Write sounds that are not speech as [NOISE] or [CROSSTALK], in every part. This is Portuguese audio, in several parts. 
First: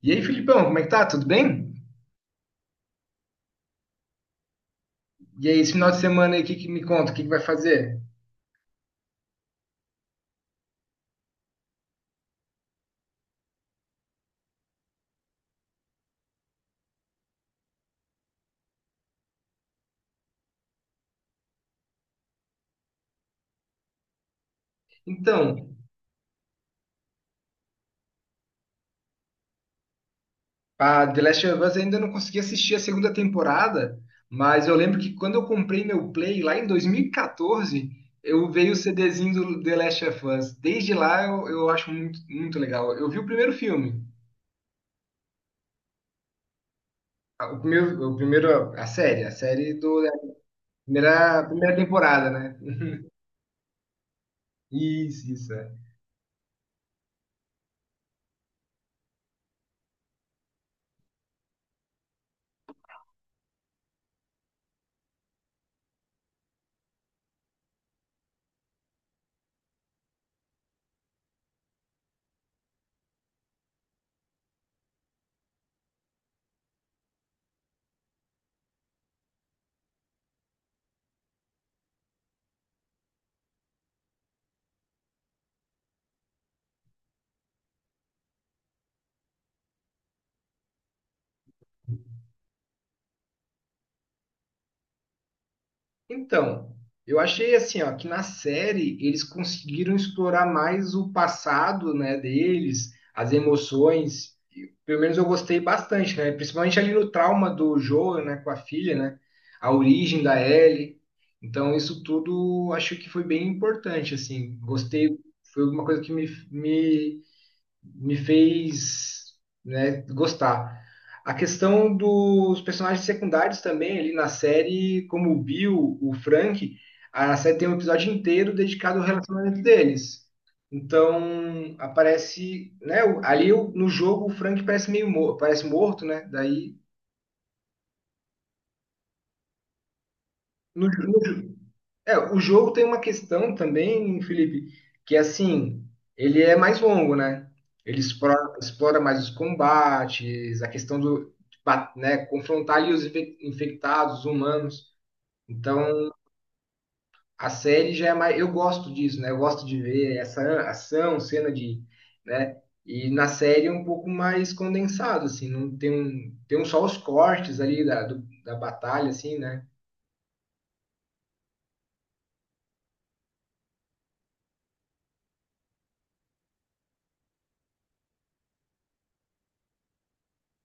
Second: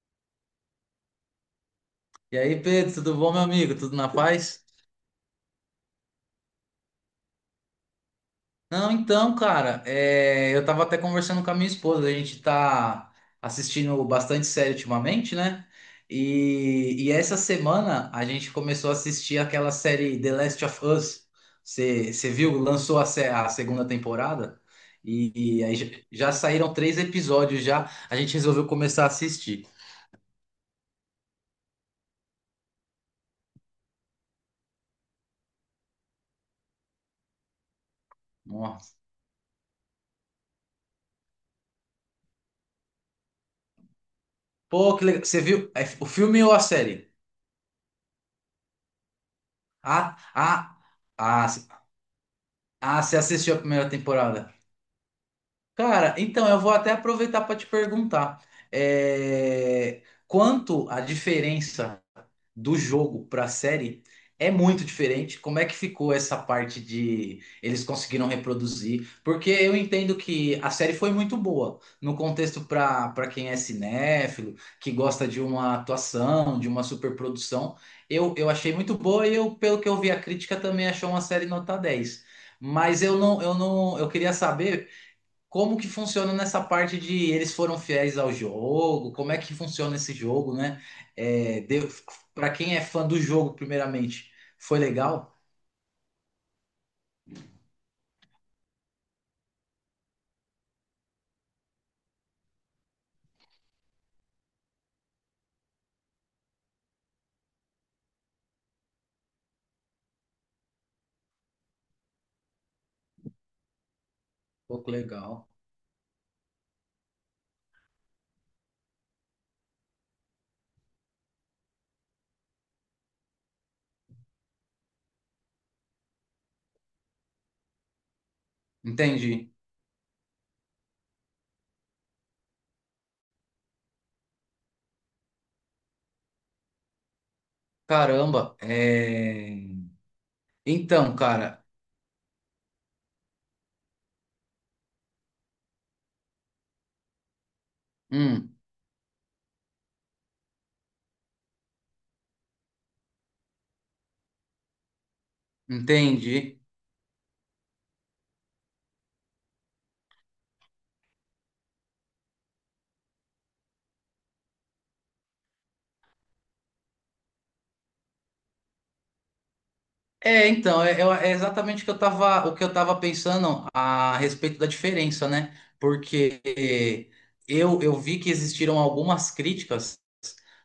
E aí, Filipão, como é que tá? Tudo bem? E aí, Pedro, tudo bom, meu amigo? Tudo na paz? E aí, esse final de semana aí, o que, que me conta? O que, que vai fazer? Não, então, cara, eu tava até conversando com a minha esposa. A gente tá assistindo bastante série ultimamente, né? E essa semana a gente começou a assistir aquela série The Last of Us. Você viu? Lançou a, a segunda temporada Então, e aí já saíram três episódios já. A gente resolveu começar a assistir. a The Last of Us ainda não consegui assistir a segunda temporada, mas eu lembro que quando eu comprei meu Play lá em 2014, eu veio o Nossa. CDzinho do The Last of Us. Desde lá eu acho muito, muito legal. Eu vi o primeiro filme, Pô, que legal. Você viu o filme ou a série? A série da Ah, ah, primeira, ah. primeira temporada, né? [LAUGHS] Ah, você assistiu a primeira temporada? Isso, isso. É. Cara, então eu vou até aproveitar para te perguntar, é, quanto a diferença do jogo para a série é muito diferente. Como é que ficou essa parte de eles conseguiram reproduzir? Porque eu entendo que a série foi muito boa no contexto para quem é cinéfilo, que gosta de uma atuação, de uma superprodução. Eu achei muito boa e eu, pelo que eu vi, a crítica também achou uma série nota 10. Mas eu não, eu não, eu queria saber como que funciona nessa parte de eles foram fiéis ao jogo, como é que funciona esse jogo, né? É, para quem é fã do jogo, primeiramente, foi legal? Então, eu achei assim, ó, que na série eles conseguiram explorar mais o passado, né, deles, as emoções. E, pelo menos eu gostei bastante, né? Principalmente ali no trauma do Joel, né, com a filha, né? A origem da Ellie. Então, isso tudo acho que foi bem importante, assim. Pouco Gostei, legal. foi uma coisa que me fez, né, gostar. A questão dos personagens secundários também ali na série, como o Bill, o Frank, a série tem um episódio inteiro dedicado ao Entendi. relacionamento deles. Então, aparece, né, ali no jogo o Frank parece meio parece morto, né? Daí Caramba. No, Então, cara, é, o jogo tem uma questão também, Felipe, que é assim, ele é mais longo, né? Ele hum, explora mais os combates, a questão de né, confrontar ali os infectados, os humanos. Então, entendi. a série já é mais, eu gosto disso, né? Eu gosto de ver essa ação, cena de, né? E na série é um pouco mais condensado, assim, não tem um, tem um só os cortes ali da batalha, assim, né? É, então, é exatamente o que eu tava pensando a respeito da diferença, né? Porque eu vi que existiram algumas críticas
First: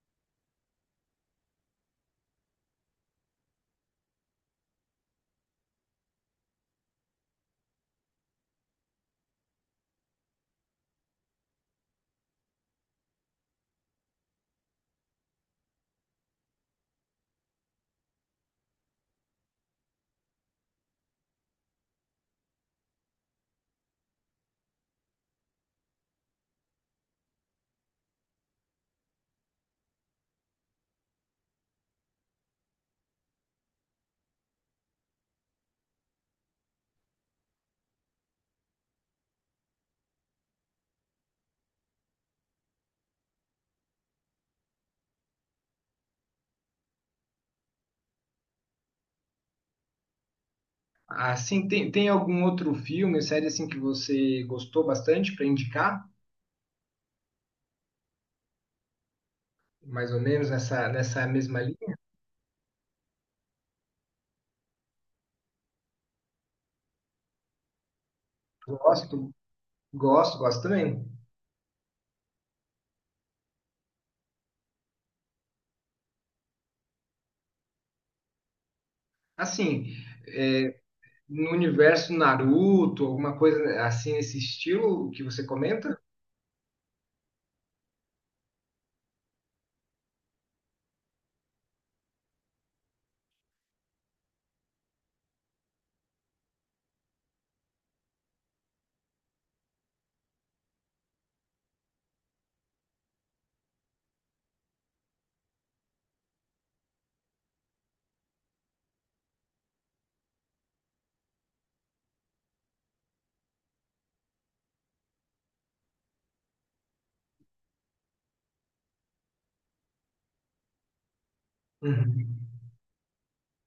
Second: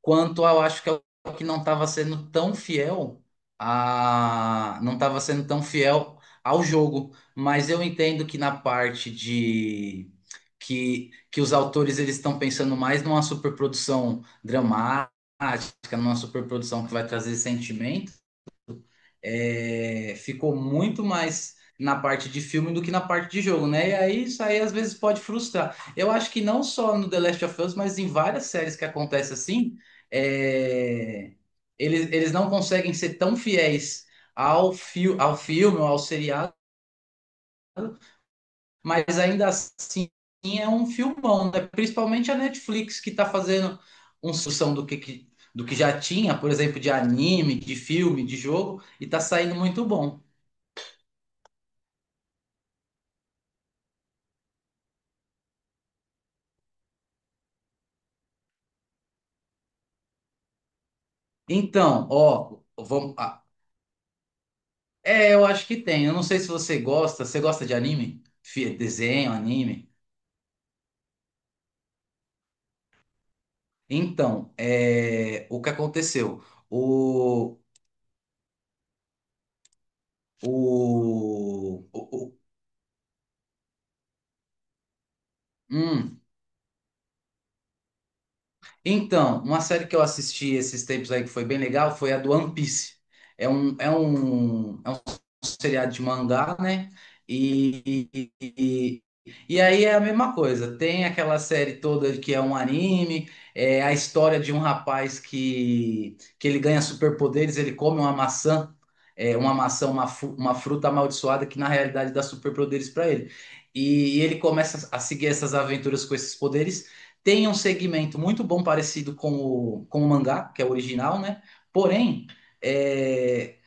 quanto eu acho que é o que não estava sendo tão fiel a não estava sendo tão fiel ao jogo. Mas eu entendo que na parte de que os autores eles estão pensando mais numa superprodução dramática, numa superprodução que vai trazer sentimento. Ficou muito mais na parte de filme do que na parte de jogo, né? E aí isso aí às vezes pode frustrar. Eu acho que não só no The Last of Us, mas em várias séries que acontece assim. é, eles não conseguem ser tão fiéis ao, fi ao filme ou ao seriado, mas ainda assim é um filmão, né? Principalmente a Netflix, que está fazendo uma sucção do que do que já tinha, por exemplo, de anime, de filme, de jogo, e está saindo muito bom. Assim, tem algum outro filme, série assim que você gostou bastante para indicar? Mais ou menos nessa, nessa mesma linha? Então, ó, vamos. Eu acho que tem. Eu não sei se você gosta. Você gosta de anime? Gosto, Desenho, anime? gosto, gosto também. Então, o que aconteceu? O, Assim, é, no o, o, universo o- Naruto, alguma coisa assim nesse estilo que você comenta? hum, Então, uma série que eu assisti esses tempos aí que foi bem legal foi a do One Piece. É um seriado de mangá, né? E, e, e- e aí é a mesma coisa. Tem aquela série toda que é um anime, é a história de um rapaz que ele ganha superpoderes. Ele come uma maçã, é uma maçã, uma fruta amaldiçoada que na realidade dá superpoderes para ele. E ele começa a seguir essas aventuras com esses poderes. Tem um segmento muito bom parecido com o mangá, que é o original, né? Porém, Uhum. é,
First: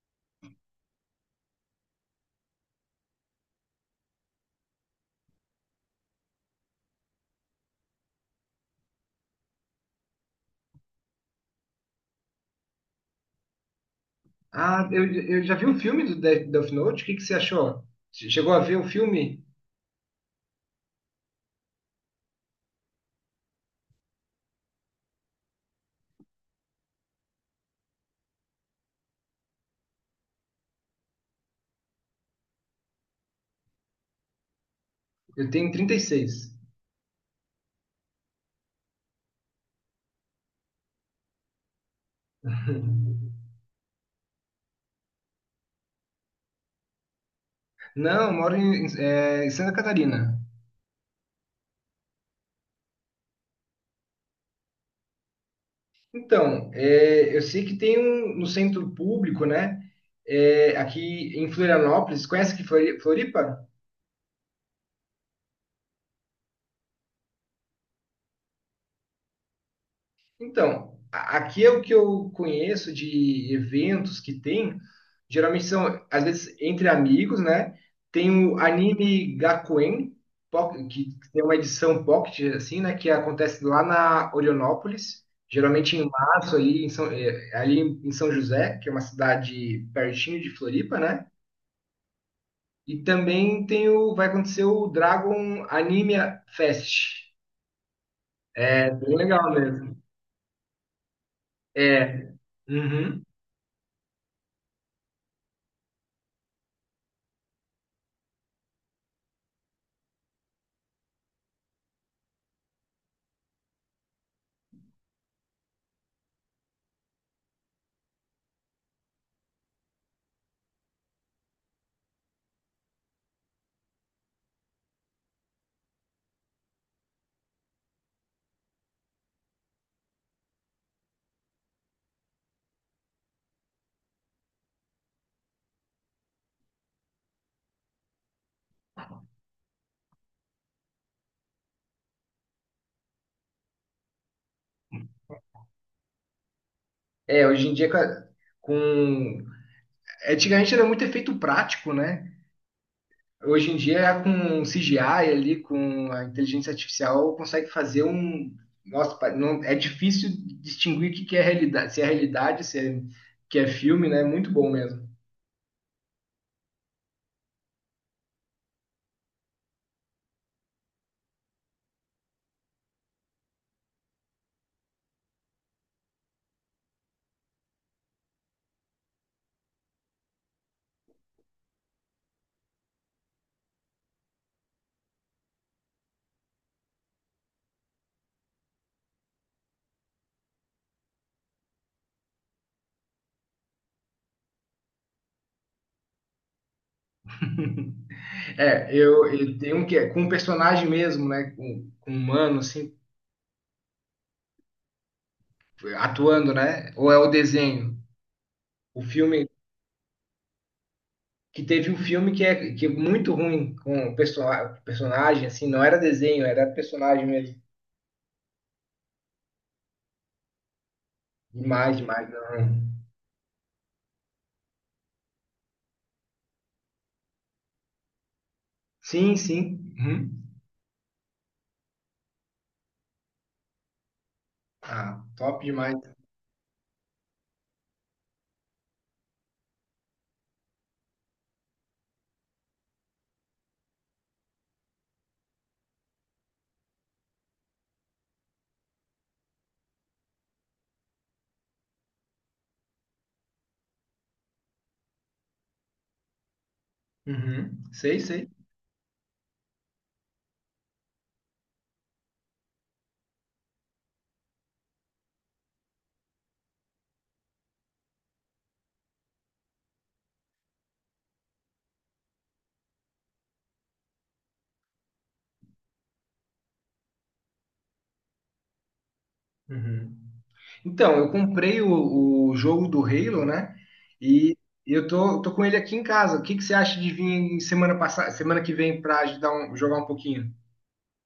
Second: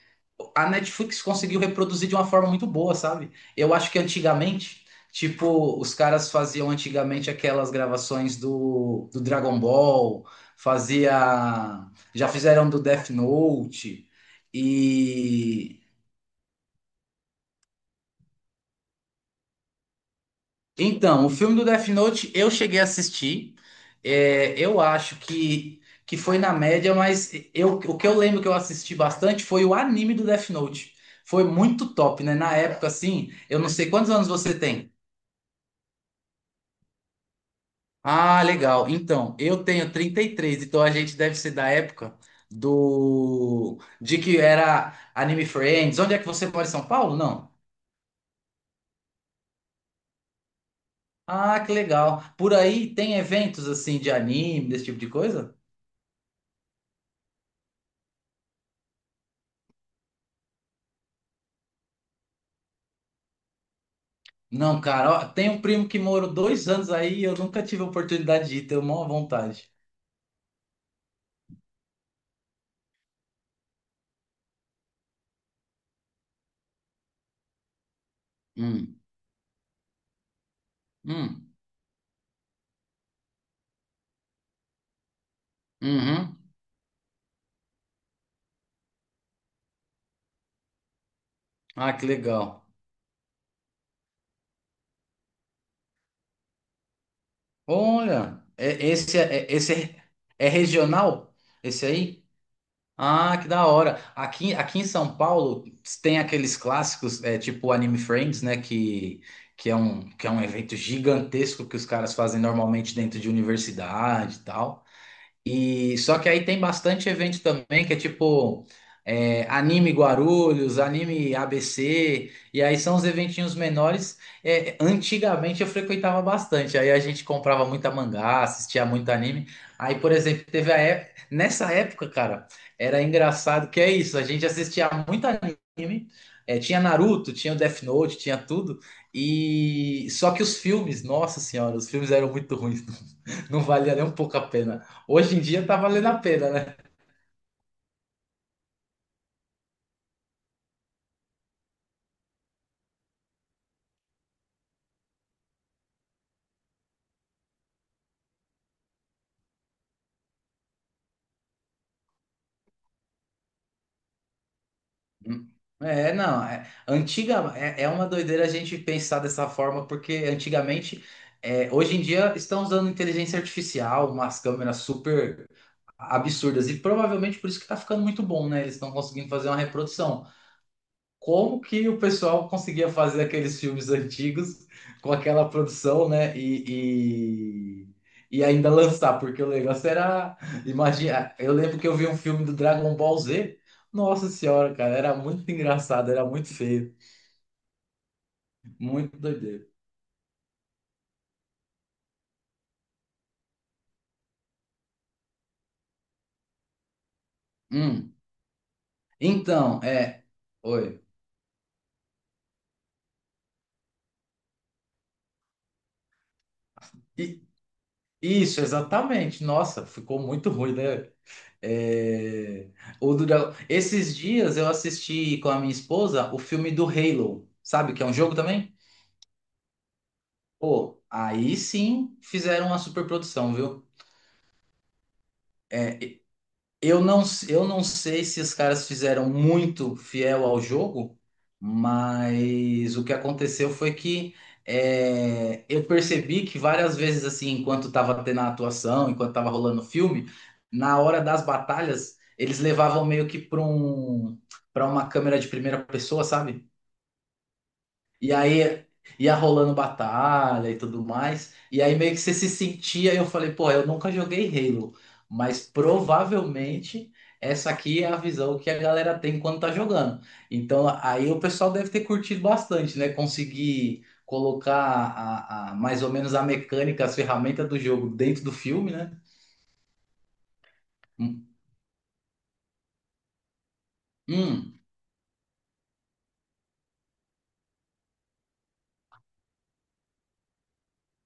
a Netflix conseguiu reproduzir de uma forma muito boa, sabe? Eu acho que antigamente, tipo, os caras faziam antigamente aquelas gravações do, do Dragon Ball, fazia, já fizeram do Death Note Ah, eu já vi o e filme do Death Note, o que que você achou? Chegou a ver o filme? Então, o filme do Death Note eu cheguei a assistir. É, eu acho que foi na média, mas eu, o que eu lembro que eu assisti bastante foi o anime do Death Note. Foi muito top, né? Na época, assim, eu não sei quantos anos você tem. Eu tenho 36. Ah, legal. Então, eu tenho 33. Então a gente deve ser da época [LAUGHS] do de que era Anime Friends. Onde é que você mora em São Paulo? Não. Não, eu moro em Santa Catarina. Ah, que legal. Por aí tem eventos assim de anime, desse tipo de coisa? Então, é, eu sei que tem um no centro público, né? É, aqui em Florianópolis, conhece aqui Floripa? Não, cara, ó, tem um primo que morou 2 anos aí e eu nunca tive a oportunidade de ir, tenho maior vontade. Então, aqui é o que eu conheço de eventos que tem. Geralmente são, às vezes, entre amigos, né? Tem o Hum, anime Gakuen, que tem uma hum, edição pocket, assim, né? Que acontece lá na Orionópolis, geralmente em uhum. março, ali em São José, que é uma cidade pertinho de Floripa, né? Ah, que legal. E também tem vai acontecer o Dragon Anime Fest. Olha, É bem legal esse mesmo. é é regional? Esse aí? É, uhum. Ah, que da hora. Aqui, aqui em São Paulo tem aqueles clássicos, tipo o Anime Friends, né? Que é um evento gigantesco que os caras fazem normalmente dentro de universidade e tal. E só que aí tem bastante evento também que é tipo anime Guarulhos, anime ABC, e aí são os eventinhos menores. É, antigamente eu frequentava bastante, aí a gente comprava muita mangá, assistia muito anime. Aí, por exemplo, teve a época, nessa época, cara, era engraçado que é isso, a gente assistia muito anime. Tinha Naruto, tinha Death Note, tinha tudo. E só que os filmes, nossa senhora, os filmes eram muito ruins. [LAUGHS] Não valia nem um pouco a pena. Hoje em dia tá valendo a pena, né? É, hoje em dia com- antigamente era muito efeito prático, né? Hoje em dia com CGI ali, com a inteligência artificial, consegue fazer um... Nossa, não, é difícil distinguir o que que é realidade, se é realidade, se é, que é filme, né? Muito bom mesmo. É, não. É, é uma doideira a gente pensar dessa forma, porque antigamente, hoje em dia, estão usando inteligência artificial, umas câmeras super absurdas, e provavelmente por isso que tá ficando muito bom, né? Eles estão conseguindo fazer uma reprodução. Como que o pessoal conseguia fazer aqueles filmes antigos com aquela produção, né? E ainda lançar, porque o negócio era. Imagina, eu lembro que eu vi um filme do Dragon Ball Z. Nossa senhora, cara, era muito engraçado, era muito feio, É, muito eu doideiro. tenho um que é com um personagem mesmo, né? Com um humano, assim, atuando, né? Ou é o desenho? Hum, O filme Então, é. Oi. que teve um filme que é muito ruim com o personagem, assim, não era desenho, era personagem E- mesmo. Isso, exatamente. Nossa, ficou muito ruim, né? Demais, demais. É, Não. o do Esses dias eu assisti com a minha esposa o filme do Halo, sabe? Que é um jogo também? Sim, sim. Uhum. Pô, aí sim fizeram uma superprodução, viu? Ah, top demais. É, Eu não, eu não sei se os caras fizeram muito fiel ao jogo, mas o que aconteceu foi que eu percebi que várias vezes, assim, enquanto estava tendo a atuação, enquanto estava rolando o filme, na hora das batalhas, eles levavam meio que para para uma câmera de primeira pessoa, sabe? Uhum. Sei, E sei. aí ia rolando batalha e tudo mais. E aí meio que você se sentia, eu falei, pô, eu nunca joguei Halo, mas provavelmente essa aqui é a visão que a galera tem quando tá jogando. Então aí o pessoal deve ter curtido bastante, né? Conseguir colocar mais ou menos a mecânica, as ferramentas do jogo dentro do filme, né? Uhum. Então, eu Hum, comprei o jogo do Halo, né? E hum. eu tô com ele aqui em casa. O que que você acha de vir em semana passada, semana que vem para jogar um pouquinho?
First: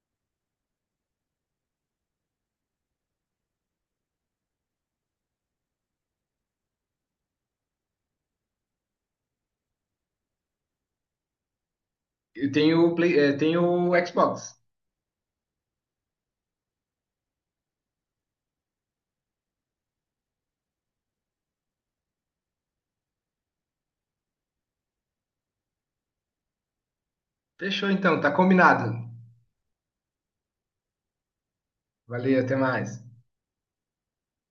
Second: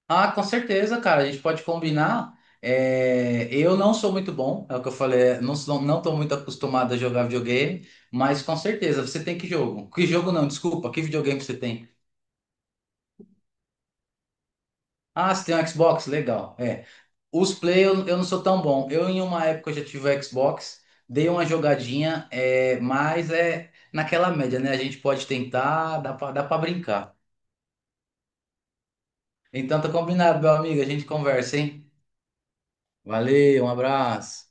Ah, com certeza, cara. A gente pode combinar. É, eu não sou muito bom, é o que eu falei. Não sou, não tô muito acostumado a jogar videogame, mas com certeza você tem que jogo. Que jogo não? Desculpa. Que videogame você tem? Eu tenho o Play, tenho o Xbox. Ah, você tem um Xbox? Legal. É. Os play eu não sou tão bom. Eu em uma época eu já tive o Xbox, dei uma jogadinha, é, mas é naquela média, né? A gente pode tentar, dá pra brincar. Fechou então, tá combinado. Então tá combinado, meu amigo. A gente conversa, hein? Valeu, até mais. Valeu, um abraço.